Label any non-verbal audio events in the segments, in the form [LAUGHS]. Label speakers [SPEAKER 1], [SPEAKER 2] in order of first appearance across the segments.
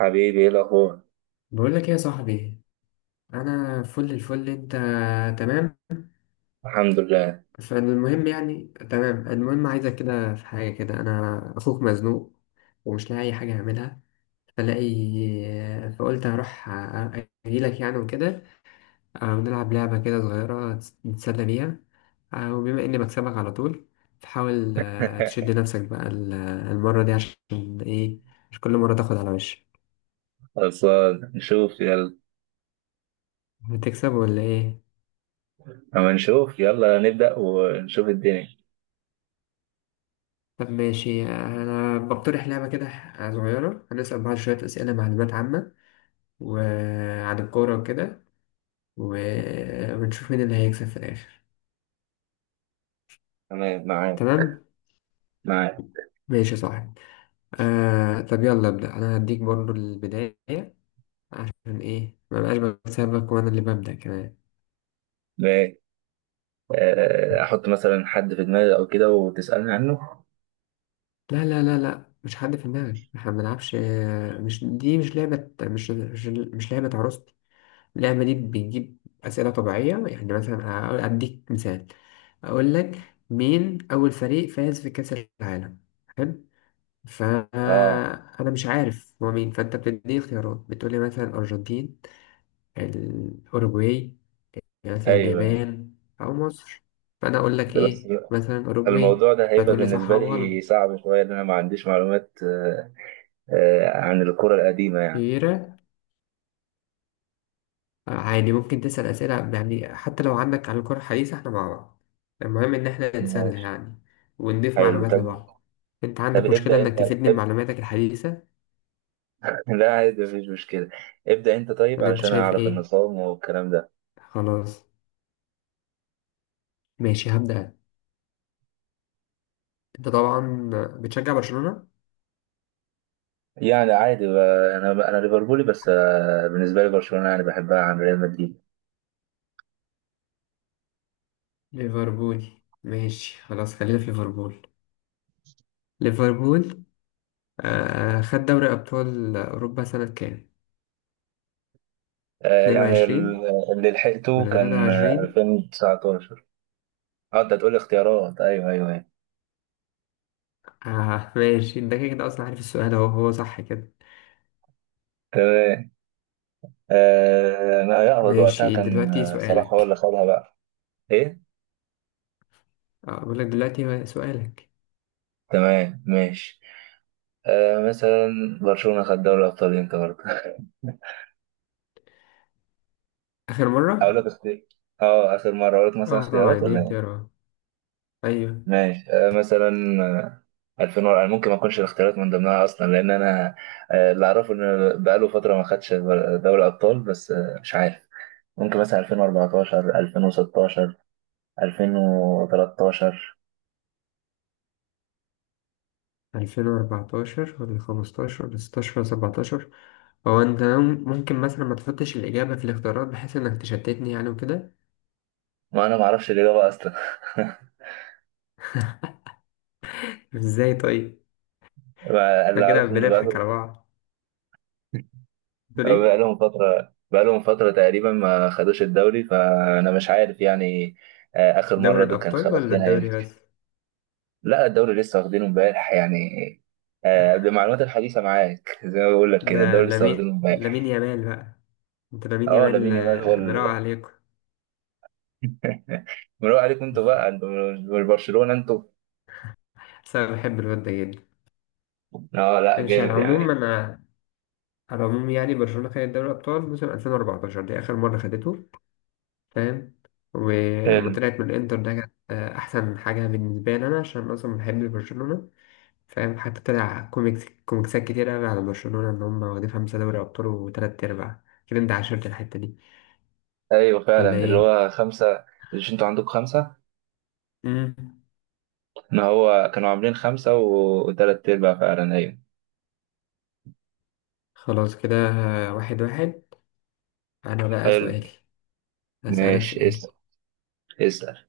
[SPEAKER 1] حبيبي ايه الاخبار؟
[SPEAKER 2] بقول لك ايه يا صاحبي؟ انا فل الفل. انت تمام؟
[SPEAKER 1] الحمد لله.
[SPEAKER 2] فالمهم يعني تمام. المهم عايزك كده في حاجه كده، انا اخوك مزنوق ومش لاقي اي حاجه اعملها، فلاقي، فقلت هروح اجيلك يعني وكده. ونلعب لعبه كده صغيره نتسلى بيها. وبما اني بكسبك على طول، فحاول تشد
[SPEAKER 1] [LAUGHS]
[SPEAKER 2] نفسك بقى المره دي. عشان ايه مش كل مره تاخد على وشك؟
[SPEAKER 1] خلصان نشوف يلا.
[SPEAKER 2] هتكسب ولا ايه؟
[SPEAKER 1] اما نشوف يلا نبدأ ونشوف الدنيا.
[SPEAKER 2] طب ماشي، أنا بقترح لعبة كده صغيرة. هنسأل بعض شوية أسئلة معلومات عامة وعن الكورة وكده، و... ونشوف مين اللي هيكسب في الآخر.
[SPEAKER 1] تمام معاك.
[SPEAKER 2] تمام؟
[SPEAKER 1] معاك.
[SPEAKER 2] ماشي يا صاحبي. طب يلا أبدأ أنا، هديك برضو البداية. عشان إيه ما بقاش بكسبك وأنا اللي ببدأ كمان؟
[SPEAKER 1] ماشي.
[SPEAKER 2] [LAUGHS]
[SPEAKER 1] احط مثلا حد في دماغي او كده وتسألني عنه.
[SPEAKER 2] لا لا لا لا، مش حد في دماغك، احنا ما بنلعبش. مش دي مش لعبة، مش مش, لعبة عروستي. اللعبة دي بتجيب أسئلة طبيعية. يعني مثلا أديك مثال. أقول لك مين أول فريق فاز في كأس العالم؟ حلو.
[SPEAKER 1] اه،
[SPEAKER 2] فأنا مش عارف هو مين، فأنت بتديني خيارات، بتقولي مثلا الأرجنتين، الأوروجواي، مثلا
[SPEAKER 1] ايوه أيوة.
[SPEAKER 2] اليابان، أو مصر. فأنا أقول لك
[SPEAKER 1] ده بس
[SPEAKER 2] إيه، مثلا أوروجواي،
[SPEAKER 1] الموضوع ده هيبقى
[SPEAKER 2] فتقول لي صح
[SPEAKER 1] بالنسبة
[SPEAKER 2] أو
[SPEAKER 1] لي
[SPEAKER 2] غلط.
[SPEAKER 1] صعب شوية لأن أنا ما عنديش معلومات، عن الكرة القديمة يعني.
[SPEAKER 2] عادي، ممكن تسأل أسئلة يعني حتى لو عندك عن الكرة الحديثة، احنا مع بعض. المهم إن احنا نتسلى
[SPEAKER 1] ماشي.
[SPEAKER 2] يعني، ونضيف
[SPEAKER 1] حلو
[SPEAKER 2] معلومات
[SPEAKER 1] طب.
[SPEAKER 2] لبعض. أنت
[SPEAKER 1] طب
[SPEAKER 2] عندك مشكلة
[SPEAKER 1] ابدأ أنت
[SPEAKER 2] إنك تفيدني
[SPEAKER 1] ابدأ.
[SPEAKER 2] بمعلوماتك الحديثة
[SPEAKER 1] [LAUGHS] لا عادي مفيش مشكلة. ابدأ أنت طيب
[SPEAKER 2] ولا أنت
[SPEAKER 1] علشان
[SPEAKER 2] شايف
[SPEAKER 1] أعرف
[SPEAKER 2] إيه؟
[SPEAKER 1] النظام والكلام ده.
[SPEAKER 2] خلاص ماشي، هبدأ. أنت طبعا بتشجع برشلونة؟
[SPEAKER 1] يعني عادي بقى، انا ليفربولي بس، بالنسبه لي برشلونه يعني بحبها عن ريال مدريد.
[SPEAKER 2] ليفربول. ماشي خلاص، خلينا في ليفربول. ليفربول آه، خد دوري أبطال أوروبا سنة كام؟
[SPEAKER 1] يعني
[SPEAKER 2] 22
[SPEAKER 1] اللي لحقته
[SPEAKER 2] ولا
[SPEAKER 1] كان،
[SPEAKER 2] 23؟
[SPEAKER 1] 2019. اه انت هتقول اختيارات. ايوه ايوه ايوه.
[SPEAKER 2] آه ماشي، أنت كده كده أصلا عارف السؤال أهو، هو صح كده.
[SPEAKER 1] تمام. انا يقبض وقتها
[SPEAKER 2] ماشي
[SPEAKER 1] كان،
[SPEAKER 2] دلوقتي
[SPEAKER 1] صلاح هو اللي
[SPEAKER 2] سؤالك.
[SPEAKER 1] خدها بقى. ايه؟
[SPEAKER 2] اه، بقول لك دلوقتي سؤالك.
[SPEAKER 1] تمام ماشي. مثلا برشلونه خد دوري الابطال امتى برضه؟ [LAUGHS]
[SPEAKER 2] آخر
[SPEAKER 1] اقول
[SPEAKER 2] مرة.
[SPEAKER 1] لك اختيار. اه اخر مره اقول لك مثلا
[SPEAKER 2] اه طبعا
[SPEAKER 1] اختيارات
[SPEAKER 2] دي
[SPEAKER 1] ولا إيه؟
[SPEAKER 2] اختيارات، ايوه.
[SPEAKER 1] ماشي. مثلا، 2000 ورقة، ممكن ما اكونش الاختيارات من ضمنها اصلا لان انا، اللي اعرفه ان بقاله فترة ما خدش دوري ابطال بس، مش عارف. ممكن مثلا 2014 2016 2013.
[SPEAKER 2] 2014 ولا 15 ولا 16 ولا 17؟ هو انت ممكن مثلا ما تحطش الإجابة في الاختيارات بحيث انك تشتتني يعني وكده؟
[SPEAKER 1] ما انا ما اعرفش الاجابة اصلا. [LAUGHS]
[SPEAKER 2] ازاي طيب؟ احنا
[SPEAKER 1] اللي
[SPEAKER 2] كده
[SPEAKER 1] اعرفه ان
[SPEAKER 2] بنضحك
[SPEAKER 1] بقاله،
[SPEAKER 2] على بعض. تقول ايه؟
[SPEAKER 1] بقالهم فترة تقريبا ما خدوش الدوري، فانا مش عارف يعني. اخر
[SPEAKER 2] دوري
[SPEAKER 1] مرة دول كان
[SPEAKER 2] الأبطال ولا
[SPEAKER 1] واخدينها
[SPEAKER 2] الدوري
[SPEAKER 1] امتى؟
[SPEAKER 2] بس؟
[SPEAKER 1] لا الدوري لسه واخدينه امبارح يعني. آه بمعلومات الحديثة معاك. [LAUGHS] زي ما بقول لك كده
[SPEAKER 2] ده
[SPEAKER 1] الدوري لسه
[SPEAKER 2] لامين
[SPEAKER 1] واخدينه
[SPEAKER 2] لامين
[SPEAKER 1] امبارح.
[SPEAKER 2] يامال بقى. انت لامين
[SPEAKER 1] اه
[SPEAKER 2] يامال
[SPEAKER 1] لامين يامال هو
[SPEAKER 2] مراوغ عليكم.
[SPEAKER 1] [LAUGHS] مروق عليكم انتوا بقى، انتوا مش برشلونة انتوا.
[SPEAKER 2] بس انا بحب الواد ده جدا.
[SPEAKER 1] اه لا
[SPEAKER 2] ماشي على
[SPEAKER 1] جامد
[SPEAKER 2] العموم
[SPEAKER 1] يعني.
[SPEAKER 2] انا، على العموم يعني برشلونة خدت دوري الأبطال موسم 2014، دي آخر مرة خدته. فاهم؟ ولما
[SPEAKER 1] حلو.
[SPEAKER 2] طلعت من الإنتر ده كانت أحسن حاجة بالنسبة لي أنا، عشان أصلا بحب برشلونة. فاهم؟ حتى طلع كوميكس كوميكسات كتير أوي على برشلونة إن هم واخدين خمسة دوري أبطال وتلات أرباع كده. أنت عاشرت الحتة دي
[SPEAKER 1] ايوه
[SPEAKER 2] ولا
[SPEAKER 1] فعلا اللي
[SPEAKER 2] إيه؟
[SPEAKER 1] هو خمسة. مش انتوا عندكم خمسة؟
[SPEAKER 2] مم.
[SPEAKER 1] ان هو كانوا عاملين خمسة وتلات ارباع فعلا ايوه.
[SPEAKER 2] خلاص كده واحد واحد. أنا بقى
[SPEAKER 1] حلو.
[SPEAKER 2] سؤالي، أسألك
[SPEAKER 1] ماشي
[SPEAKER 2] سؤال.
[SPEAKER 1] اسأل. اسأل.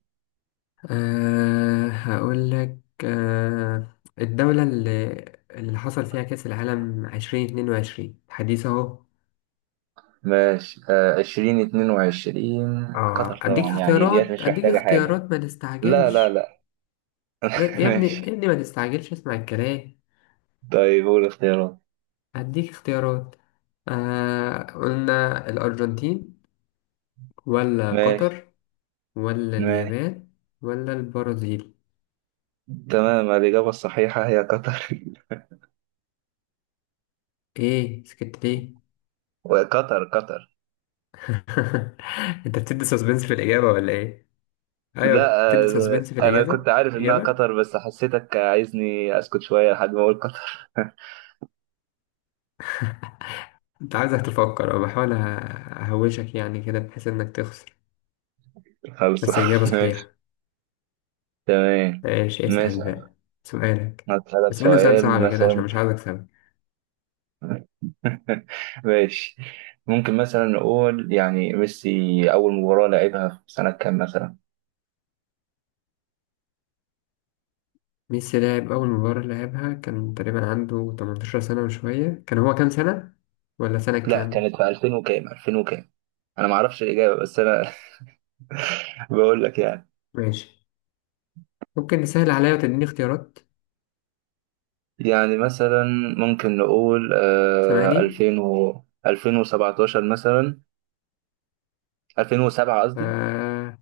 [SPEAKER 2] أه هقول لك. أه الدولة اللي حصل فيها كأس العالم عشرين اتنين وعشرين، حديث أهو.
[SPEAKER 1] ماشي. عشرين اتنين وعشرين.
[SPEAKER 2] اه
[SPEAKER 1] قطر
[SPEAKER 2] أديك
[SPEAKER 1] طبعا يعني ديت
[SPEAKER 2] اختيارات،
[SPEAKER 1] مش
[SPEAKER 2] أديك
[SPEAKER 1] محتاجة حاجة.
[SPEAKER 2] اختيارات، ما
[SPEAKER 1] لا لا
[SPEAKER 2] تستعجلش.
[SPEAKER 1] لا.
[SPEAKER 2] لا
[SPEAKER 1] [LAUGHS]
[SPEAKER 2] يا ابني، يا
[SPEAKER 1] ماشي
[SPEAKER 2] ابني ما تستعجلش، اسمع الكلام.
[SPEAKER 1] طيب قول اختيارات.
[SPEAKER 2] أديك اختيارات. أه، قلنا الأرجنتين، ولا
[SPEAKER 1] ماشي.
[SPEAKER 2] قطر، ولا
[SPEAKER 1] ماشي
[SPEAKER 2] اليابان، ولا البرازيل.
[SPEAKER 1] تمام. الإجابة الصحيحة هي قطر. [LAUGHS]
[SPEAKER 2] ايه سكت ليه؟
[SPEAKER 1] وقطر قطر.
[SPEAKER 2] [LAUGHS] انت بتدي سسبنس في الإجابة ولا ايه؟ ايوه،
[SPEAKER 1] لا،
[SPEAKER 2] بتدي سسبنس في
[SPEAKER 1] أنا كنت
[SPEAKER 2] الإجابة،
[SPEAKER 1] عارف إنها
[SPEAKER 2] الإجابة.
[SPEAKER 1] قطر بس حسيتك عايزني أسكت شوية لحد ما أقول قطر. [LAUGHS]
[SPEAKER 2] انت عايزك تفكر، أو بحاول اهوشك يعني كده بحيث انك تخسر.
[SPEAKER 1] خلص.
[SPEAKER 2] بس اجابة
[SPEAKER 1] [LAUGHS] ماشي.
[SPEAKER 2] صحيحة.
[SPEAKER 1] تمام.
[SPEAKER 2] ايش، اسأل
[SPEAKER 1] ماشي.
[SPEAKER 2] بقى سؤالك.
[SPEAKER 1] هسألك
[SPEAKER 2] اسألني سؤال
[SPEAKER 1] سؤال
[SPEAKER 2] صعب كده عشان
[SPEAKER 1] مثلا.
[SPEAKER 2] مش عايز اكسبك.
[SPEAKER 1] [LAUGHS] ماشي. ممكن مثلا نقول يعني ميسي أول مباراة لعبها في سنة كام مثلا؟
[SPEAKER 2] ميسي لعب اول مباراة لعبها كان تقريبا عنده 18 سنة وشوية. كان هو كام سنة، ولا سنة
[SPEAKER 1] لا
[SPEAKER 2] كام؟
[SPEAKER 1] كانت في 2000 وكام، 2000 وكام؟ أنا معرفش الإجابة بس أنا، [LAUGHS] بقول لك يعني.
[SPEAKER 2] ماشي، ممكن تسهل عليا وتديني اختيارات.
[SPEAKER 1] يعني مثلا ممكن نقول آه
[SPEAKER 2] سامعني.
[SPEAKER 1] 2000 و 2017 مثلا. 2007 قصدي.
[SPEAKER 2] آه...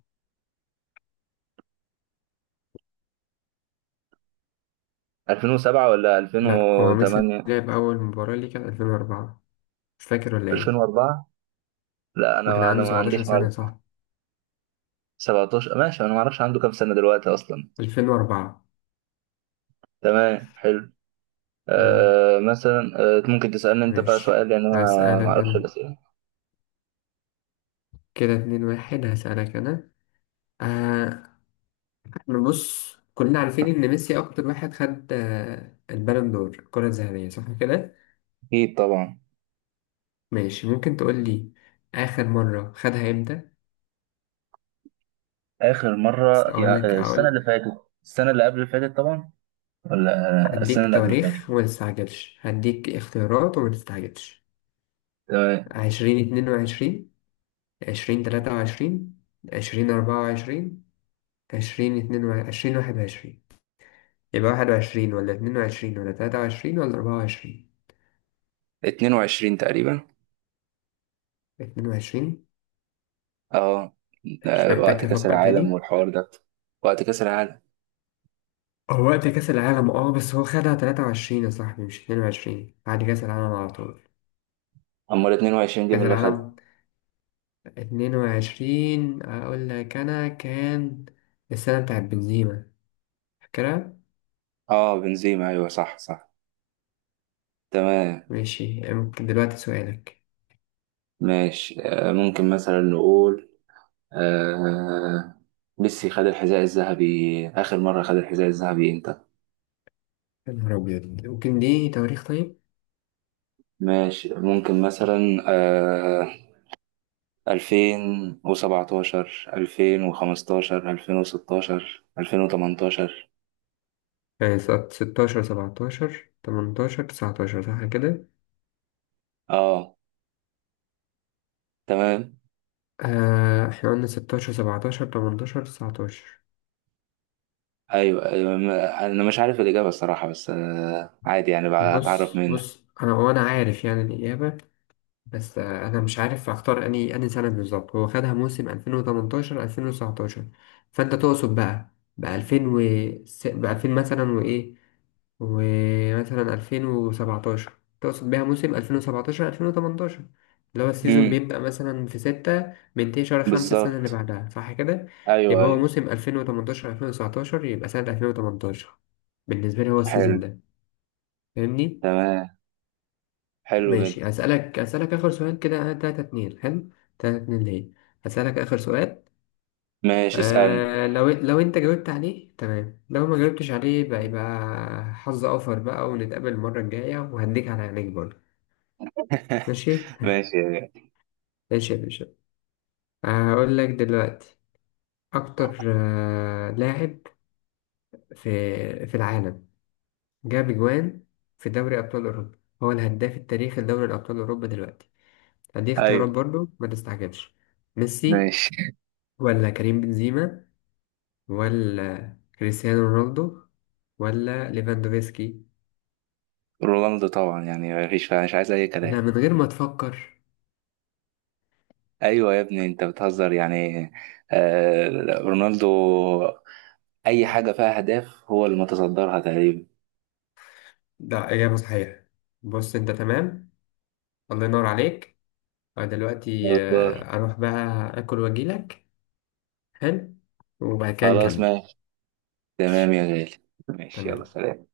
[SPEAKER 1] 2007 ولا
[SPEAKER 2] لا، هو ميسي
[SPEAKER 1] 2008.
[SPEAKER 2] لعب اول مباراة ليه كانت 2004. مش فاكر ولا ايه؟
[SPEAKER 1] 2004. لا
[SPEAKER 2] وكان
[SPEAKER 1] انا
[SPEAKER 2] عنده
[SPEAKER 1] ما عنديش
[SPEAKER 2] 17 سنة،
[SPEAKER 1] معلومه.
[SPEAKER 2] صح؟
[SPEAKER 1] 17 ماشي، انا ما اعرفش عنده كام سنه دلوقتي اصلا.
[SPEAKER 2] 2004.
[SPEAKER 1] تمام حلو. آه مثلا، آه ممكن تسالني انت بقى سؤال
[SPEAKER 2] ماشي
[SPEAKER 1] لان انا ما
[SPEAKER 2] هسألك
[SPEAKER 1] اعرفش
[SPEAKER 2] أنا،
[SPEAKER 1] الاسئله.
[SPEAKER 2] كده اتنين واحد. هسألك أنا آه. احنا بص كلنا عارفين إن ميسي أكتر واحد خد آه البالون دور، الكرة الذهبية، صح كده؟
[SPEAKER 1] اكيد طبعا.
[SPEAKER 2] ماشي، ممكن تقول لي آخر مرة خدها إمتى؟
[SPEAKER 1] اخر مره
[SPEAKER 2] أقول
[SPEAKER 1] يا،
[SPEAKER 2] لك
[SPEAKER 1] السنه اللي
[SPEAKER 2] أقول.
[SPEAKER 1] فاتت. السنه اللي قبل اللي فاتت طبعا. ولا السنه
[SPEAKER 2] هديك
[SPEAKER 1] اللي قبل اللي فاتت.
[SPEAKER 2] تواريخ وما تستعجلش، هديك اختيارات وما تستعجلش.
[SPEAKER 1] تمام.
[SPEAKER 2] عشرين اتنين وعشرين، عشرين تلاتة وعشرين، عشرين أربعة وعشرين، عشرين اتنين وعشرين، عشرين واحد وعشرين. يبقى واحد وعشرين ولا اتنين وعشرين ولا تلاتة وعشرين ولا أربعة وعشرين؟
[SPEAKER 1] 22 تقريبا.
[SPEAKER 2] 22.
[SPEAKER 1] اه، ده
[SPEAKER 2] مش
[SPEAKER 1] وقت
[SPEAKER 2] محتاج
[SPEAKER 1] كأس
[SPEAKER 2] أفكر
[SPEAKER 1] العالم
[SPEAKER 2] تاني.
[SPEAKER 1] والحوار ده. وقت كأس العالم.
[SPEAKER 2] هو وقت كأس العالم اه، بس هو خدها 23 يا صاحبي مش 22، بعد كأس العالم على طول.
[SPEAKER 1] أمال 22 جيم
[SPEAKER 2] كأس
[SPEAKER 1] اللي خدها.
[SPEAKER 2] العالم 22 أقول لك أنا، كان السنة بتاعت بنزيما، فاكرها؟
[SPEAKER 1] اه بنزيما أيوه صح صح. تمام
[SPEAKER 2] ماشي، ممكن دلوقتي سؤالك.
[SPEAKER 1] ماشي. آه ممكن مثلا نقول آه ميسي خد الحذاء الذهبي آخر مرة خد الحذاء الذهبي إمتى؟
[SPEAKER 2] يا نهار أبيض، ممكن دي تواريخ طيب؟
[SPEAKER 1] ماشي ممكن مثلا آه 2017 2015 2016 2018.
[SPEAKER 2] يعني سنة 16، 17، 18، 19، صح كده؟
[SPEAKER 1] اه تمام.
[SPEAKER 2] آه احنا قلنا 16، 17، 18، 19.
[SPEAKER 1] ايوه ايوه انا مش عارف الاجابه الصراحه بس، عادي يعني بقى اتعرف
[SPEAKER 2] بص
[SPEAKER 1] منك.
[SPEAKER 2] بص أنا، وأنا عارف يعني الإجابة، بس انا مش عارف اختار اني سنه بالظبط. هو خدها موسم 2018، 2019. فانت تقصد بقى ب 2000 و ب 2000 مثلا وايه، ومثلا 2017؟ تقصد بيها موسم 2017، 2018، اللي هو السيزون
[SPEAKER 1] امم
[SPEAKER 2] بيبدأ مثلا في 6 بينتهي شهر 5 السنة اللي
[SPEAKER 1] بالظبط.
[SPEAKER 2] بعدها، صح كده؟
[SPEAKER 1] ايوه
[SPEAKER 2] يبقى هو
[SPEAKER 1] ايوه.
[SPEAKER 2] موسم 2018، 2019، يبقى سنة 2018 بالنسبة لي هو السيزون
[SPEAKER 1] حلو.
[SPEAKER 2] ده. فاهمني؟
[SPEAKER 1] تمام. حلو جدا.
[SPEAKER 2] ماشي، هسألك آخر سؤال كده. تلاتة اتنين، حلو. تلاتة اتنين ليه؟ هسألك آخر سؤال.
[SPEAKER 1] ماشي اسالني.
[SPEAKER 2] آه لو أنت جاوبت عليه تمام، لو ما جاوبتش عليه بقى يبقى حظ أوفر بقى، ونتقابل المرة الجاية وهديك على عينيك برضه.
[SPEAKER 1] [LAUGHS]
[SPEAKER 2] ماشي.
[SPEAKER 1] ماشي
[SPEAKER 2] ماشي يا باشا. هقول لك دلوقتي. أكتر آه لاعب في العالم جاب أجوان في دوري أبطال أوروبا، هو الهداف التاريخي لدوري أبطال أوروبا دلوقتي. هديك اختيارات
[SPEAKER 1] ايوه
[SPEAKER 2] برضه، ما تستعجلش. ميسي،
[SPEAKER 1] ماشي.
[SPEAKER 2] ولا كريم بنزيما، ولا كريستيانو رونالدو، ولا ليفاندوفسكي.
[SPEAKER 1] رونالدو طبعا يعني مفيش فيها، مش عايز اي
[SPEAKER 2] لا
[SPEAKER 1] كلام.
[SPEAKER 2] من غير ما تفكر.
[SPEAKER 1] ايوه يا ابني انت بتهزر يعني. آه رونالدو. اي حاجه فيها اهداف هو اللي متصدرها تقريبا.
[SPEAKER 2] ده إجابة صحيحة. بص أنت تمام. الله ينور عليك. أنا دلوقتي
[SPEAKER 1] بالظبط.
[SPEAKER 2] أروح بقى أكل وأجيلك. حلو. وبعد كده
[SPEAKER 1] خلاص
[SPEAKER 2] نكمل.
[SPEAKER 1] ماشي. تمام
[SPEAKER 2] ماشي.
[SPEAKER 1] يا غالي. ماشي يلا
[SPEAKER 2] تمام.
[SPEAKER 1] سلام.